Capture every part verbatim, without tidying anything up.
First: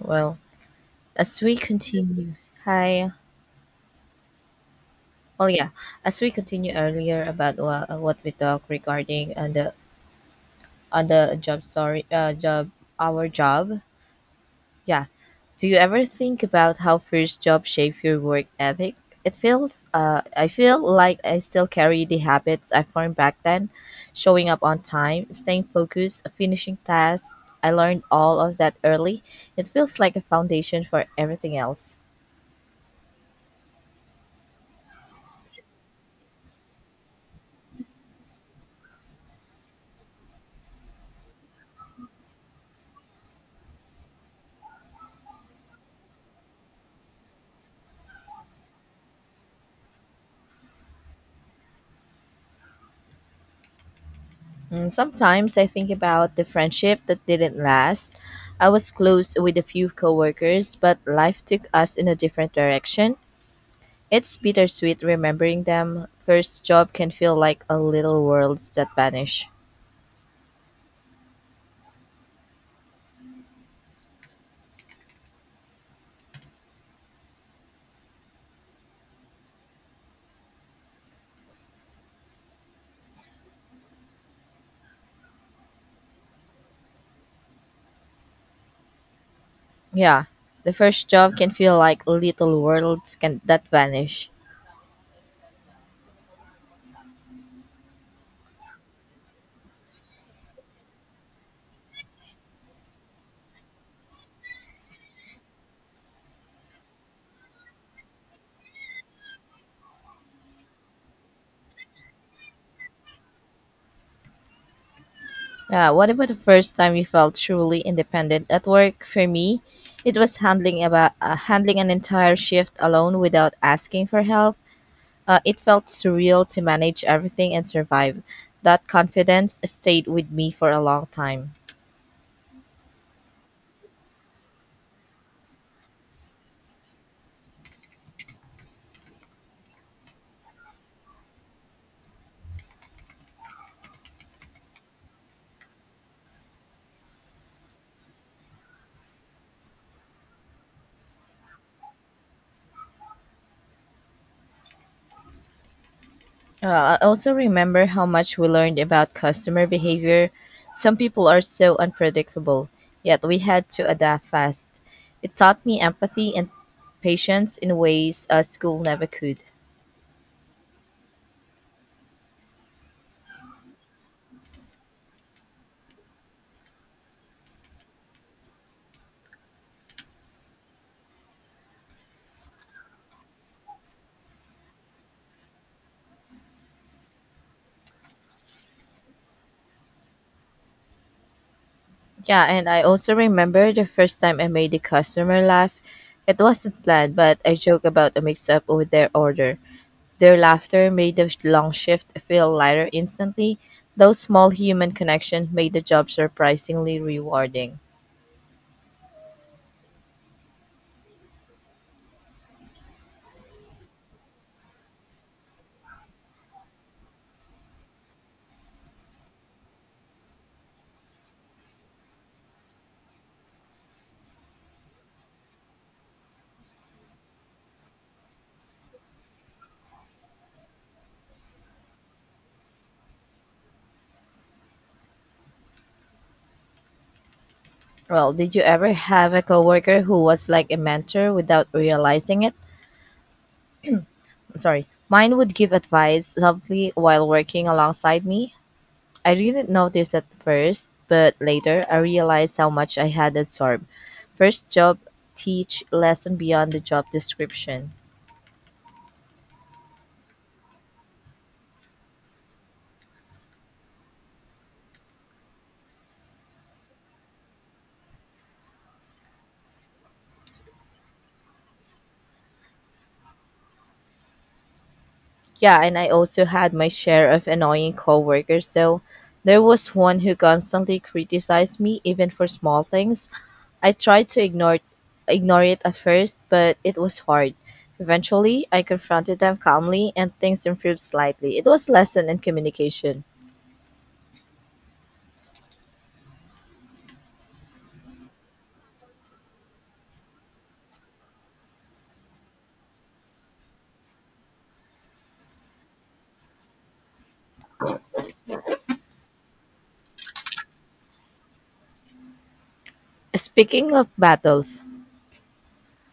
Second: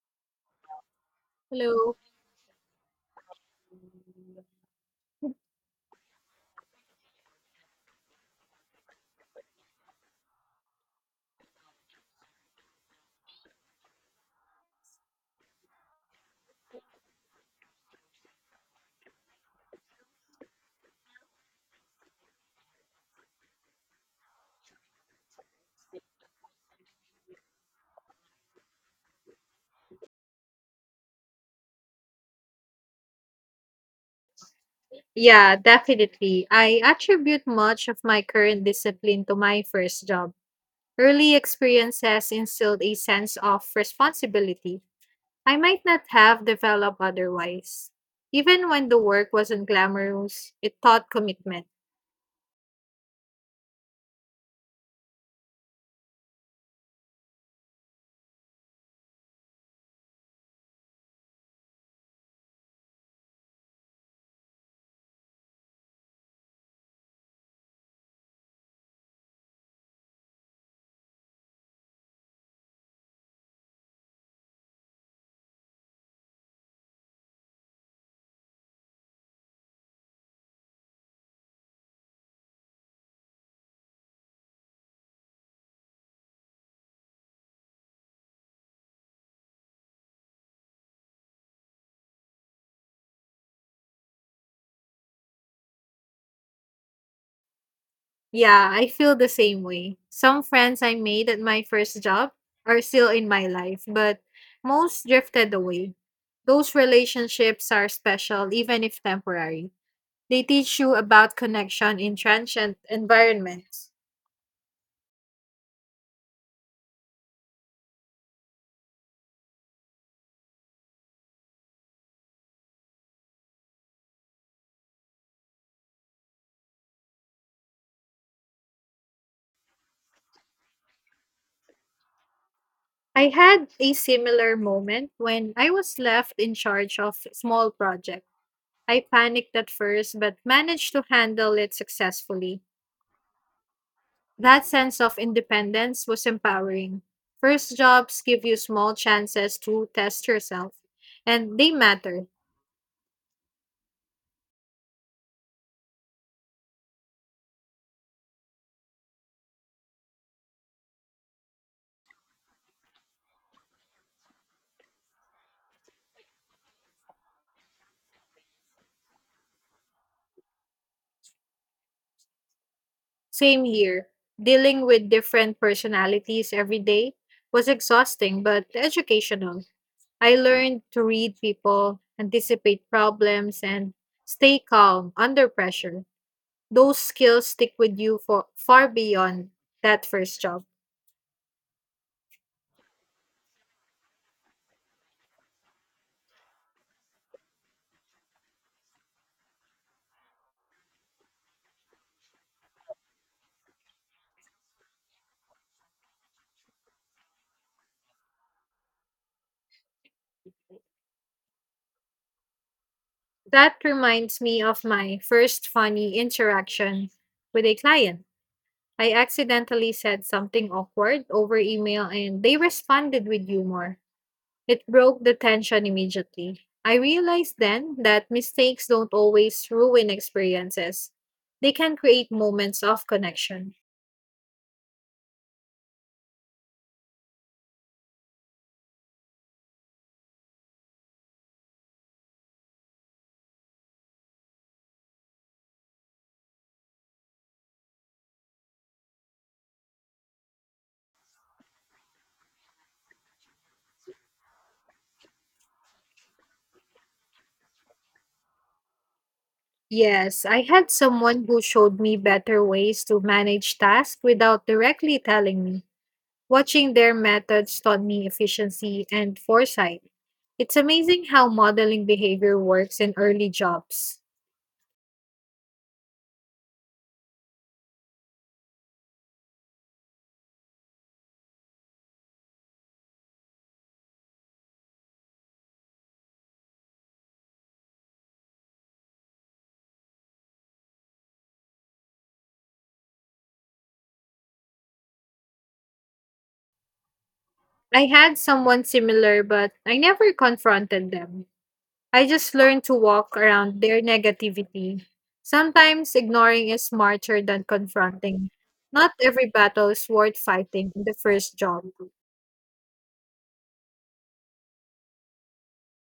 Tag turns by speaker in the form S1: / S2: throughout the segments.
S1: Well, as we
S2: Hello.
S1: continue, hi. Well, yeah, as we continue earlier about what, what we talked regarding on the on the job sorry uh, job our job. Yeah. Do you ever think about how first job shape your work ethic? It feels uh I feel like I still carry the habits I formed back then, showing up on time, staying focused, finishing tasks. I learned all of that early. It feels like a foundation for everything else.
S2: Yeah, definitely. I attribute much of my current discipline to my first job. Early experiences instilled a sense of responsibility I might not have developed otherwise. Even when the work wasn't glamorous, it taught commitment.
S1: Mm, Sometimes I think about the friendship that didn't last. I was close with a few coworkers, but life took us in a different direction. It's bittersweet remembering them. First job can feel like a little worlds that vanish. Yeah, the first job can feel like little worlds can that vanish.
S2: Yeah, I feel the same way. Some friends I made at my first job are still in my life, but most drifted away. Those relationships are special, even if temporary, they teach you about connection in transient environments.
S1: Yeah, what about the first time you felt truly independent at work? For me, it was handling about uh, handling an entire shift alone without asking for help. Uh, it felt surreal to manage everything and survive. That confidence stayed with me for a long time.
S2: I had a similar moment when I was left in charge of a small project. I panicked at first but managed to handle it successfully. That sense of independence was empowering. First jobs give you small chances to test yourself, and they matter.
S1: Uh, I also remember how much we learned about customer behavior. Some people are so unpredictable, yet we had to adapt fast. It taught me empathy and patience in ways uh, school never could.
S2: Same here. Dealing with different personalities every day was exhausting but educational. I learned to read people, anticipate problems, and stay calm under pressure. Those skills stick with you for far beyond that first job.
S1: Yeah, and I also remember the first time I made a customer laugh. It wasn't planned, but I joke about a mix up with their order. Their laughter made the long shift feel lighter instantly. Those small human connections made the job surprisingly rewarding.
S2: That reminds me of my first funny interaction with a client. I accidentally said something awkward over email and they responded with humor. It broke the tension immediately. I realized then that mistakes don't always ruin experiences. They can create moments of connection.
S1: Well, did you ever have a coworker who was like a mentor without realizing it? Sorry. Mine would give advice softly while working alongside me. I didn't notice at first, but later I realized how much I had absorbed. First job teach lesson beyond the job description.
S2: Yes, I had someone who showed me better ways to manage tasks without directly telling me. Watching their methods taught me efficiency and foresight. It's amazing how modeling behavior works in early jobs.
S1: Yeah, and I also had my share of annoying coworkers though. There was one who constantly criticized me even for small things. I tried to ignore ignore it at first, but it was hard. Eventually, I confronted them calmly and things improved slightly. It was lesson in communication.
S2: I had someone similar, but I never confronted them. I just learned to walk around their negativity. Sometimes ignoring is smarter than confronting. Not every battle is worth fighting in the first job.
S1: Speaking of battles,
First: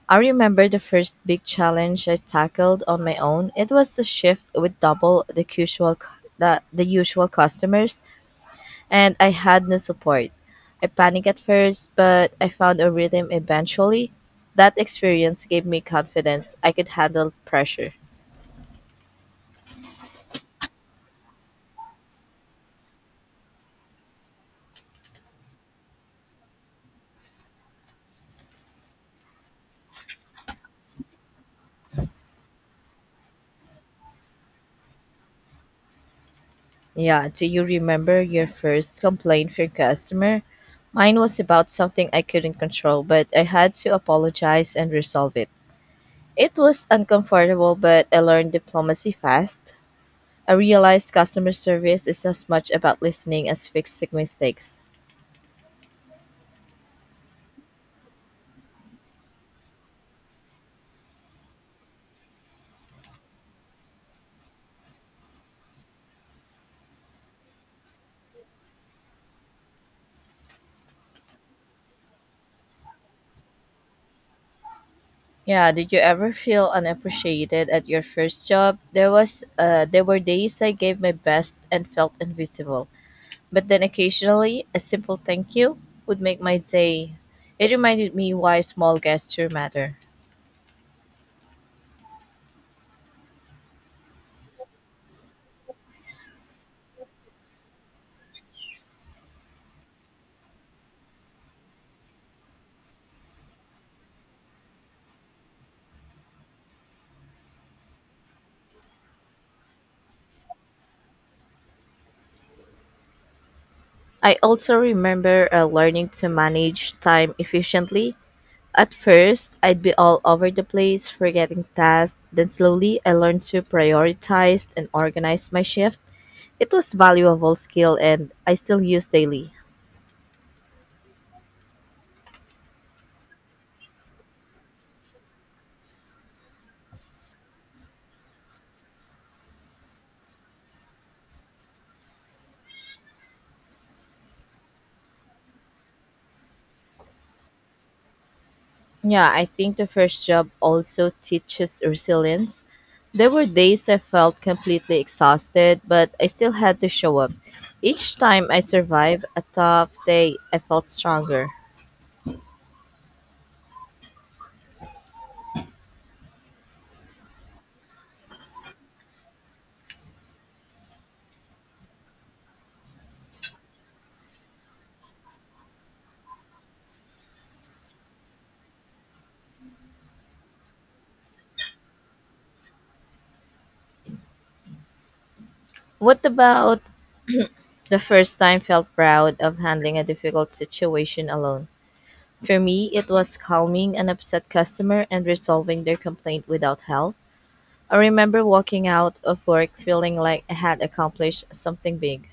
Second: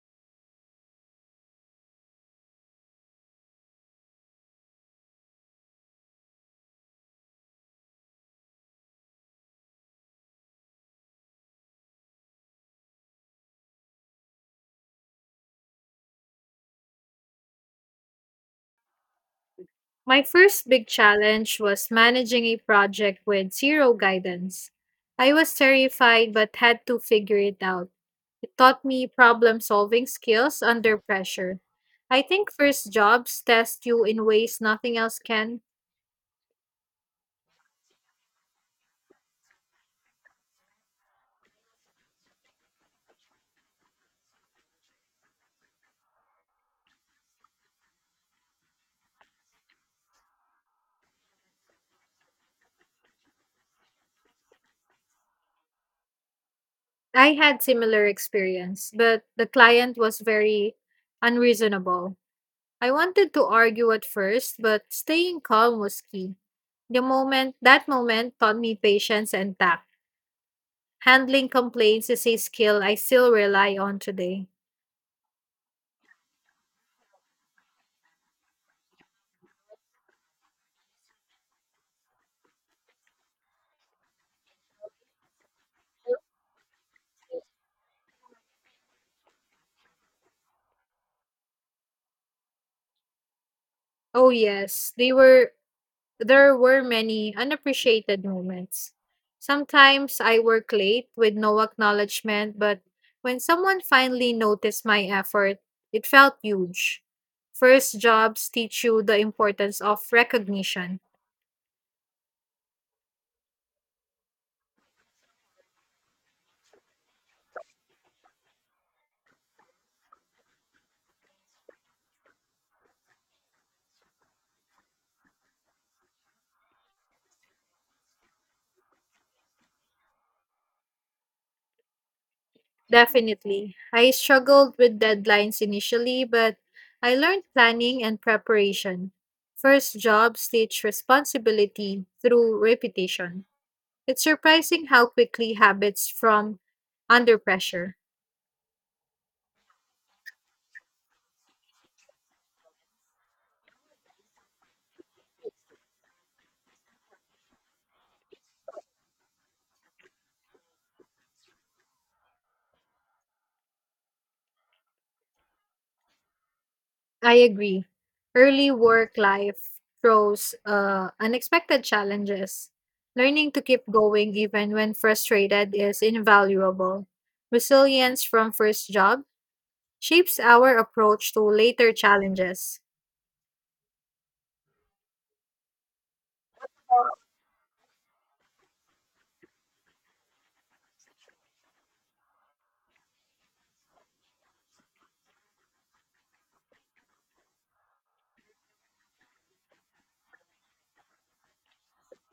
S1: I remember the first big challenge I tackled on my own. It was a shift with double the usual cu- the, the usual customers and I had no support. I panicked at first, but I found a rhythm eventually. That experience gave me confidence I could handle pressure.
S2: My first big challenge was managing a project with zero guidance. I was terrified but had to figure it out. It taught me problem solving skills under pressure. I think first jobs test you in ways nothing else can.
S1: Yeah, do you remember your first complaint for customer? Mine was about something I couldn't control, but I had to apologize and resolve it. It was uncomfortable, but I learned diplomacy fast. I realized customer service is as much about listening as fixing mistakes.
S2: I had similar experience, but the client was very unreasonable. I wanted to argue at first, but staying calm was key. The moment that moment taught me patience and tact. Handling complaints is a skill I still rely on today.
S1: Yeah, did you ever feel unappreciated at your first job? There was uh there were days I gave my best and felt invisible. But then occasionally a simple thank you would make my day. It reminded me why small gestures matter.
S2: Oh yes, they were there were many unappreciated moments. Sometimes I work late with no acknowledgement, but when someone finally noticed my effort, it felt huge. First jobs teach you the importance of recognition.
S1: I also remember uh, learning to manage time efficiently. At first, I'd be all over the place, forgetting tasks. Then slowly, I learned to prioritize and organize my shift. It was valuable skill and I still use daily.
S2: Definitely. I struggled with deadlines initially, but I learned planning and preparation. First jobs teach responsibility through repetition. It's surprising how quickly habits from under pressure.
S1: Yeah, I think the first job also teaches resilience. There were days I felt completely exhausted, but I still had to show up. Each time I survived a tough day, I felt stronger.
S2: I agree. Early work life throws uh, unexpected challenges. Learning to keep going even when frustrated is invaluable. Resilience from first jobs shapes our approach to later challenges.
S1: What about the first time felt proud of handling a difficult situation alone? For me, it was calming an upset customer and resolving their complaint without help. I remember walking out of work feeling like I had accomplished something big.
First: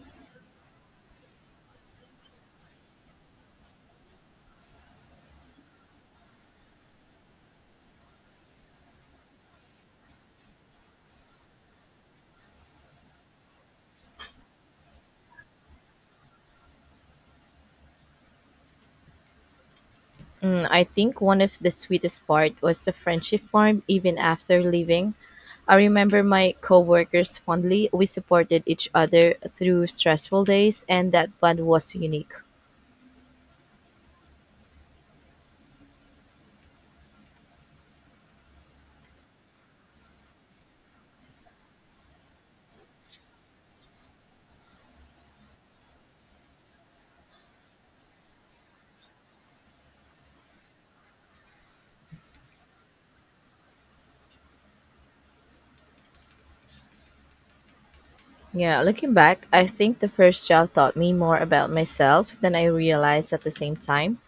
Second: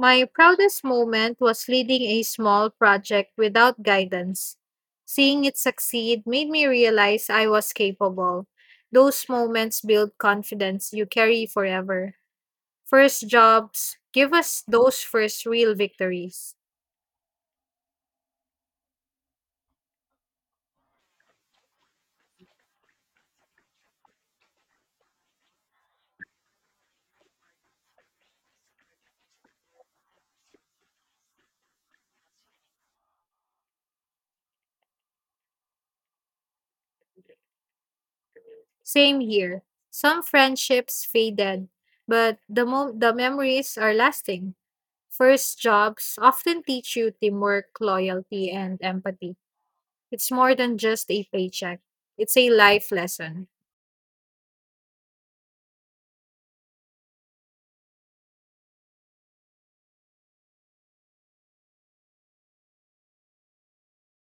S2: My proudest moment was leading a small project without guidance. Seeing it succeed made me realize I was capable. Those moments build confidence you carry forever. First jobs give us those first real victories.
S1: Mm, I think one of the sweetest part was the friendship formed even after leaving. I remember my coworkers fondly. We supported each other through stressful days, and that bond was unique.
S2: Same here. Some friendships faded, but the mo- the memories are lasting. First jobs often teach you teamwork, loyalty, and empathy. It's more than just a paycheck, it's a life lesson.
S1: Yeah, looking back, I think the first job taught me more about myself than I realized at the same time.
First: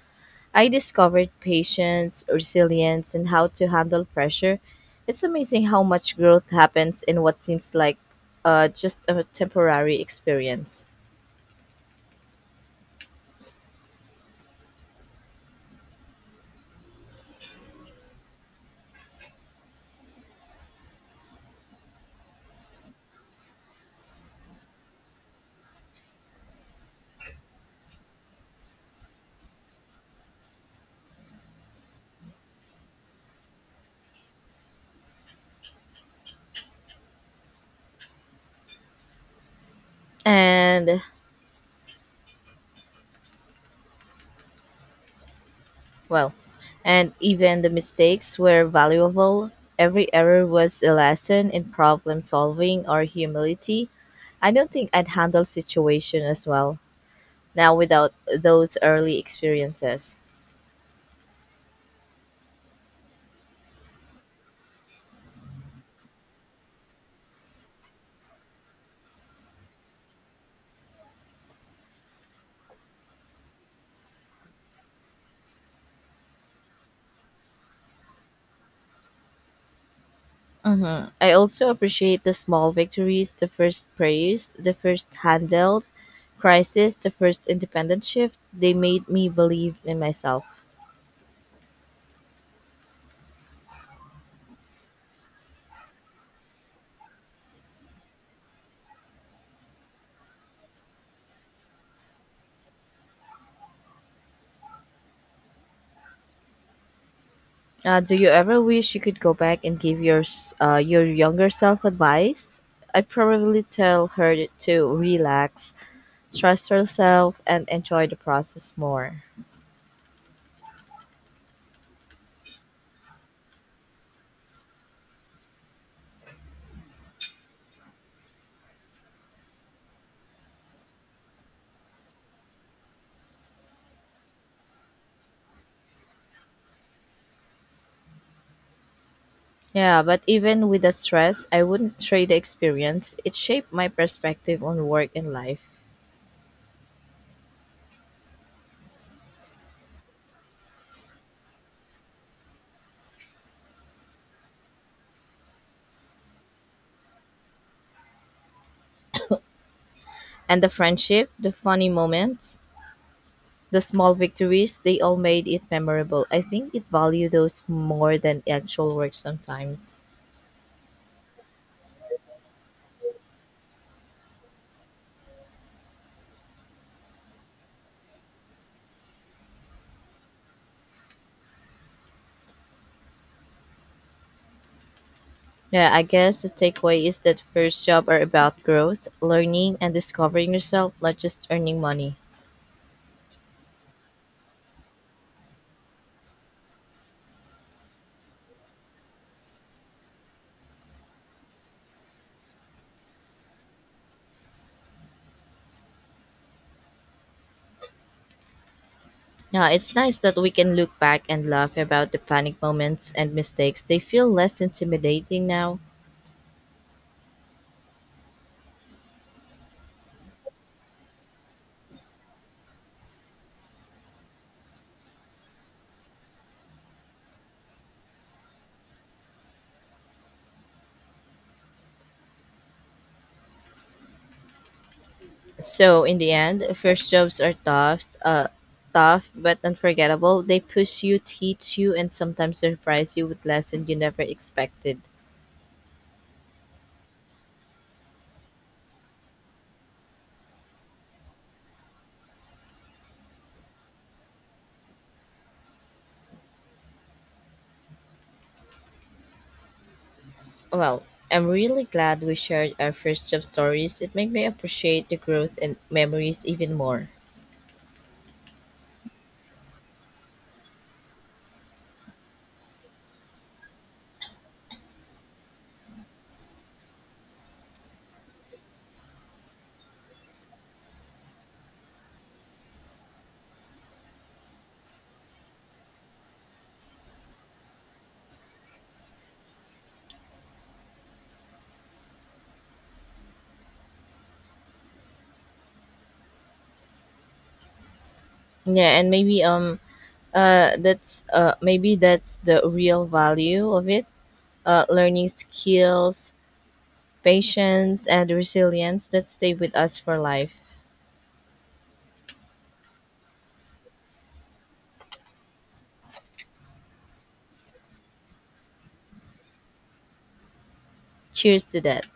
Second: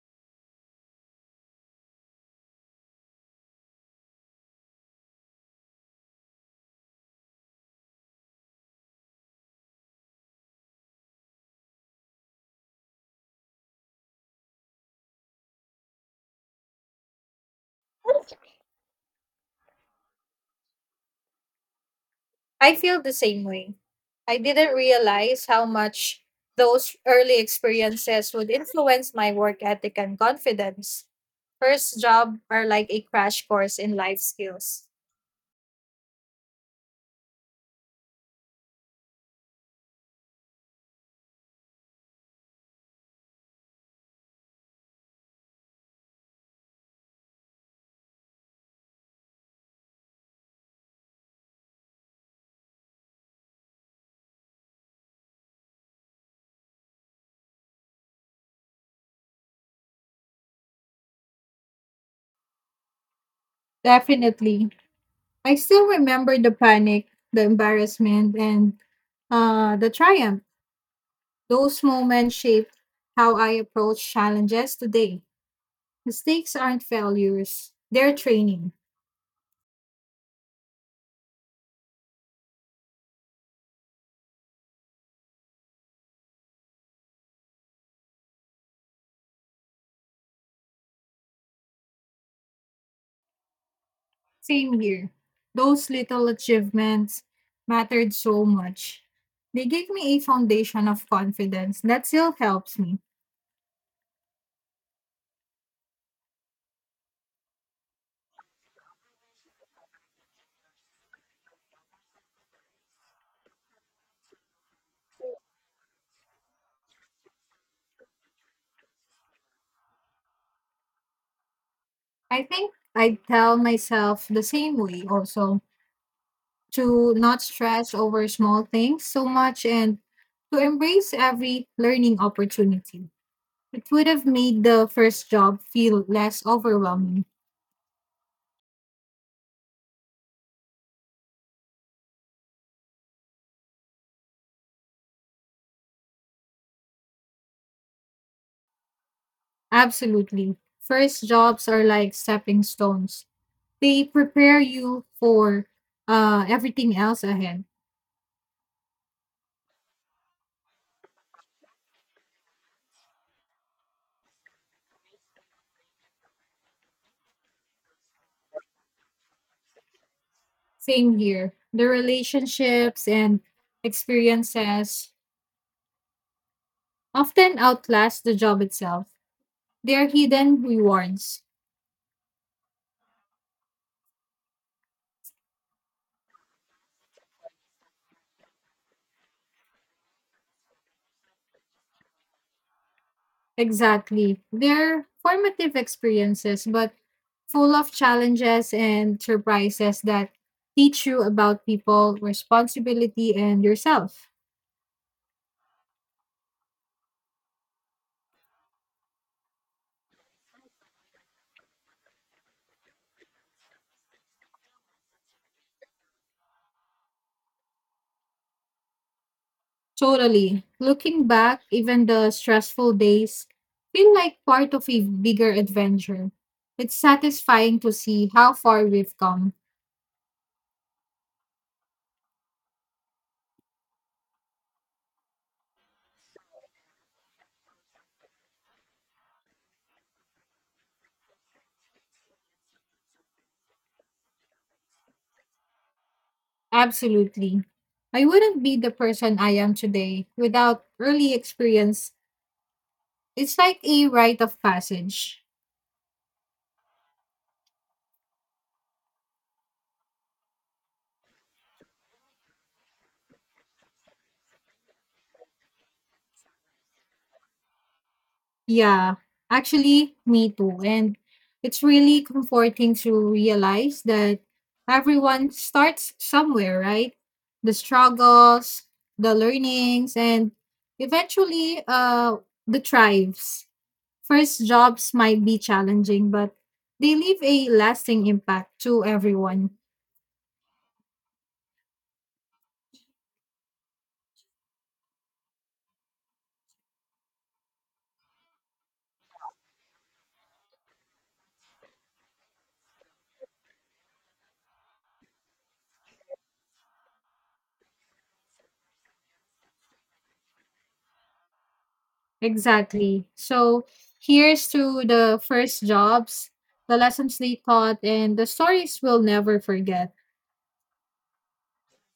S1: I discovered patience, resilience, and how to handle pressure. It's amazing how much growth happens in what seems like uh, just a temporary experience.
S2: I feel the same way. I didn't realize how much those early experiences would influence my work ethic and confidence. First job are like a crash course in life skills.
S1: And, well, and even the mistakes were valuable. Every error was a lesson in problem solving or humility. I don't think I'd handle situation as well now without those early experiences.
S2: Definitely. I still remember the panic, the embarrassment, and uh, the triumph. Those moments shaped how I approach challenges today. Mistakes aren't failures, they're training.
S1: Mm-hmm. I also appreciate the small victories, the first prayers, the first handled crisis, the first independent shift. They made me believe in myself.
S2: Same here. Those little achievements mattered so much. They gave me a foundation of confidence that still helps me.
S1: Uh, do you ever wish you could go back and give your s- uh, your younger self advice? I'd probably tell her to relax, trust herself, and enjoy the process more.
S2: I think I tell myself the same way also to not stress over small things so much and to embrace every learning opportunity. It would have made the first job feel less overwhelming.
S1: Yeah, but even with the stress, I wouldn't trade the experience. It shaped my perspective on work and life.
S2: Absolutely. First jobs are like stepping stones, they prepare you for uh, everything else ahead.
S1: And the friendship, the funny moments, the small victories, they all made it memorable. I think it value those more than actual work sometimes.
S2: Same here. The relationships and experiences often outlast the job itself. They are hidden rewards.
S1: Yeah, I guess the takeaway is that first job are about growth, learning and discovering yourself, not just earning money.
S2: Exactly. They're formative experiences, but full of challenges and surprises that teach you about people, responsibility, and yourself.
S1: Yeah, it's nice that we can look back and laugh about the panic moments and mistakes. They feel less intimidating now.
S2: Totally. Looking back, even the stressful days feel like part of a bigger adventure. It's satisfying to see how far we've come.
S1: So in the end, first jobs are tough, uh, tough but unforgettable. They push you, teach you, and sometimes surprise you with lessons you never expected.
S2: Absolutely. I wouldn't be the person I am today without early experience. It's like a rite of passage.
S1: Well, I'm really glad we shared our first job stories. It made me appreciate the growth and memories even more.
S2: Yeah, actually, me too. And it's really comforting to realize that everyone starts somewhere, right? The struggles, the learnings, and eventually uh, the thrives. First jobs might be challenging, but they leave a lasting impact to everyone.
S1: Yeah, and maybe um uh that's uh maybe that's the real value of it. Uh, learning skills, patience, and resilience that stay with us for life.
S2: Exactly. So here's to the first jobs, the lessons they taught, and the stories we'll never forget.
S1: Cheers to that.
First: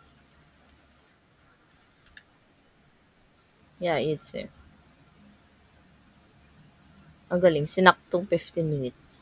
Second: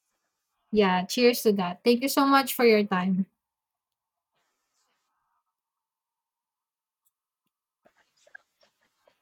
S2: Yeah, cheers to that. Thank you so much for your time.
S1: Yeah, you too. Ang galing, sinaktong fifteen minutes.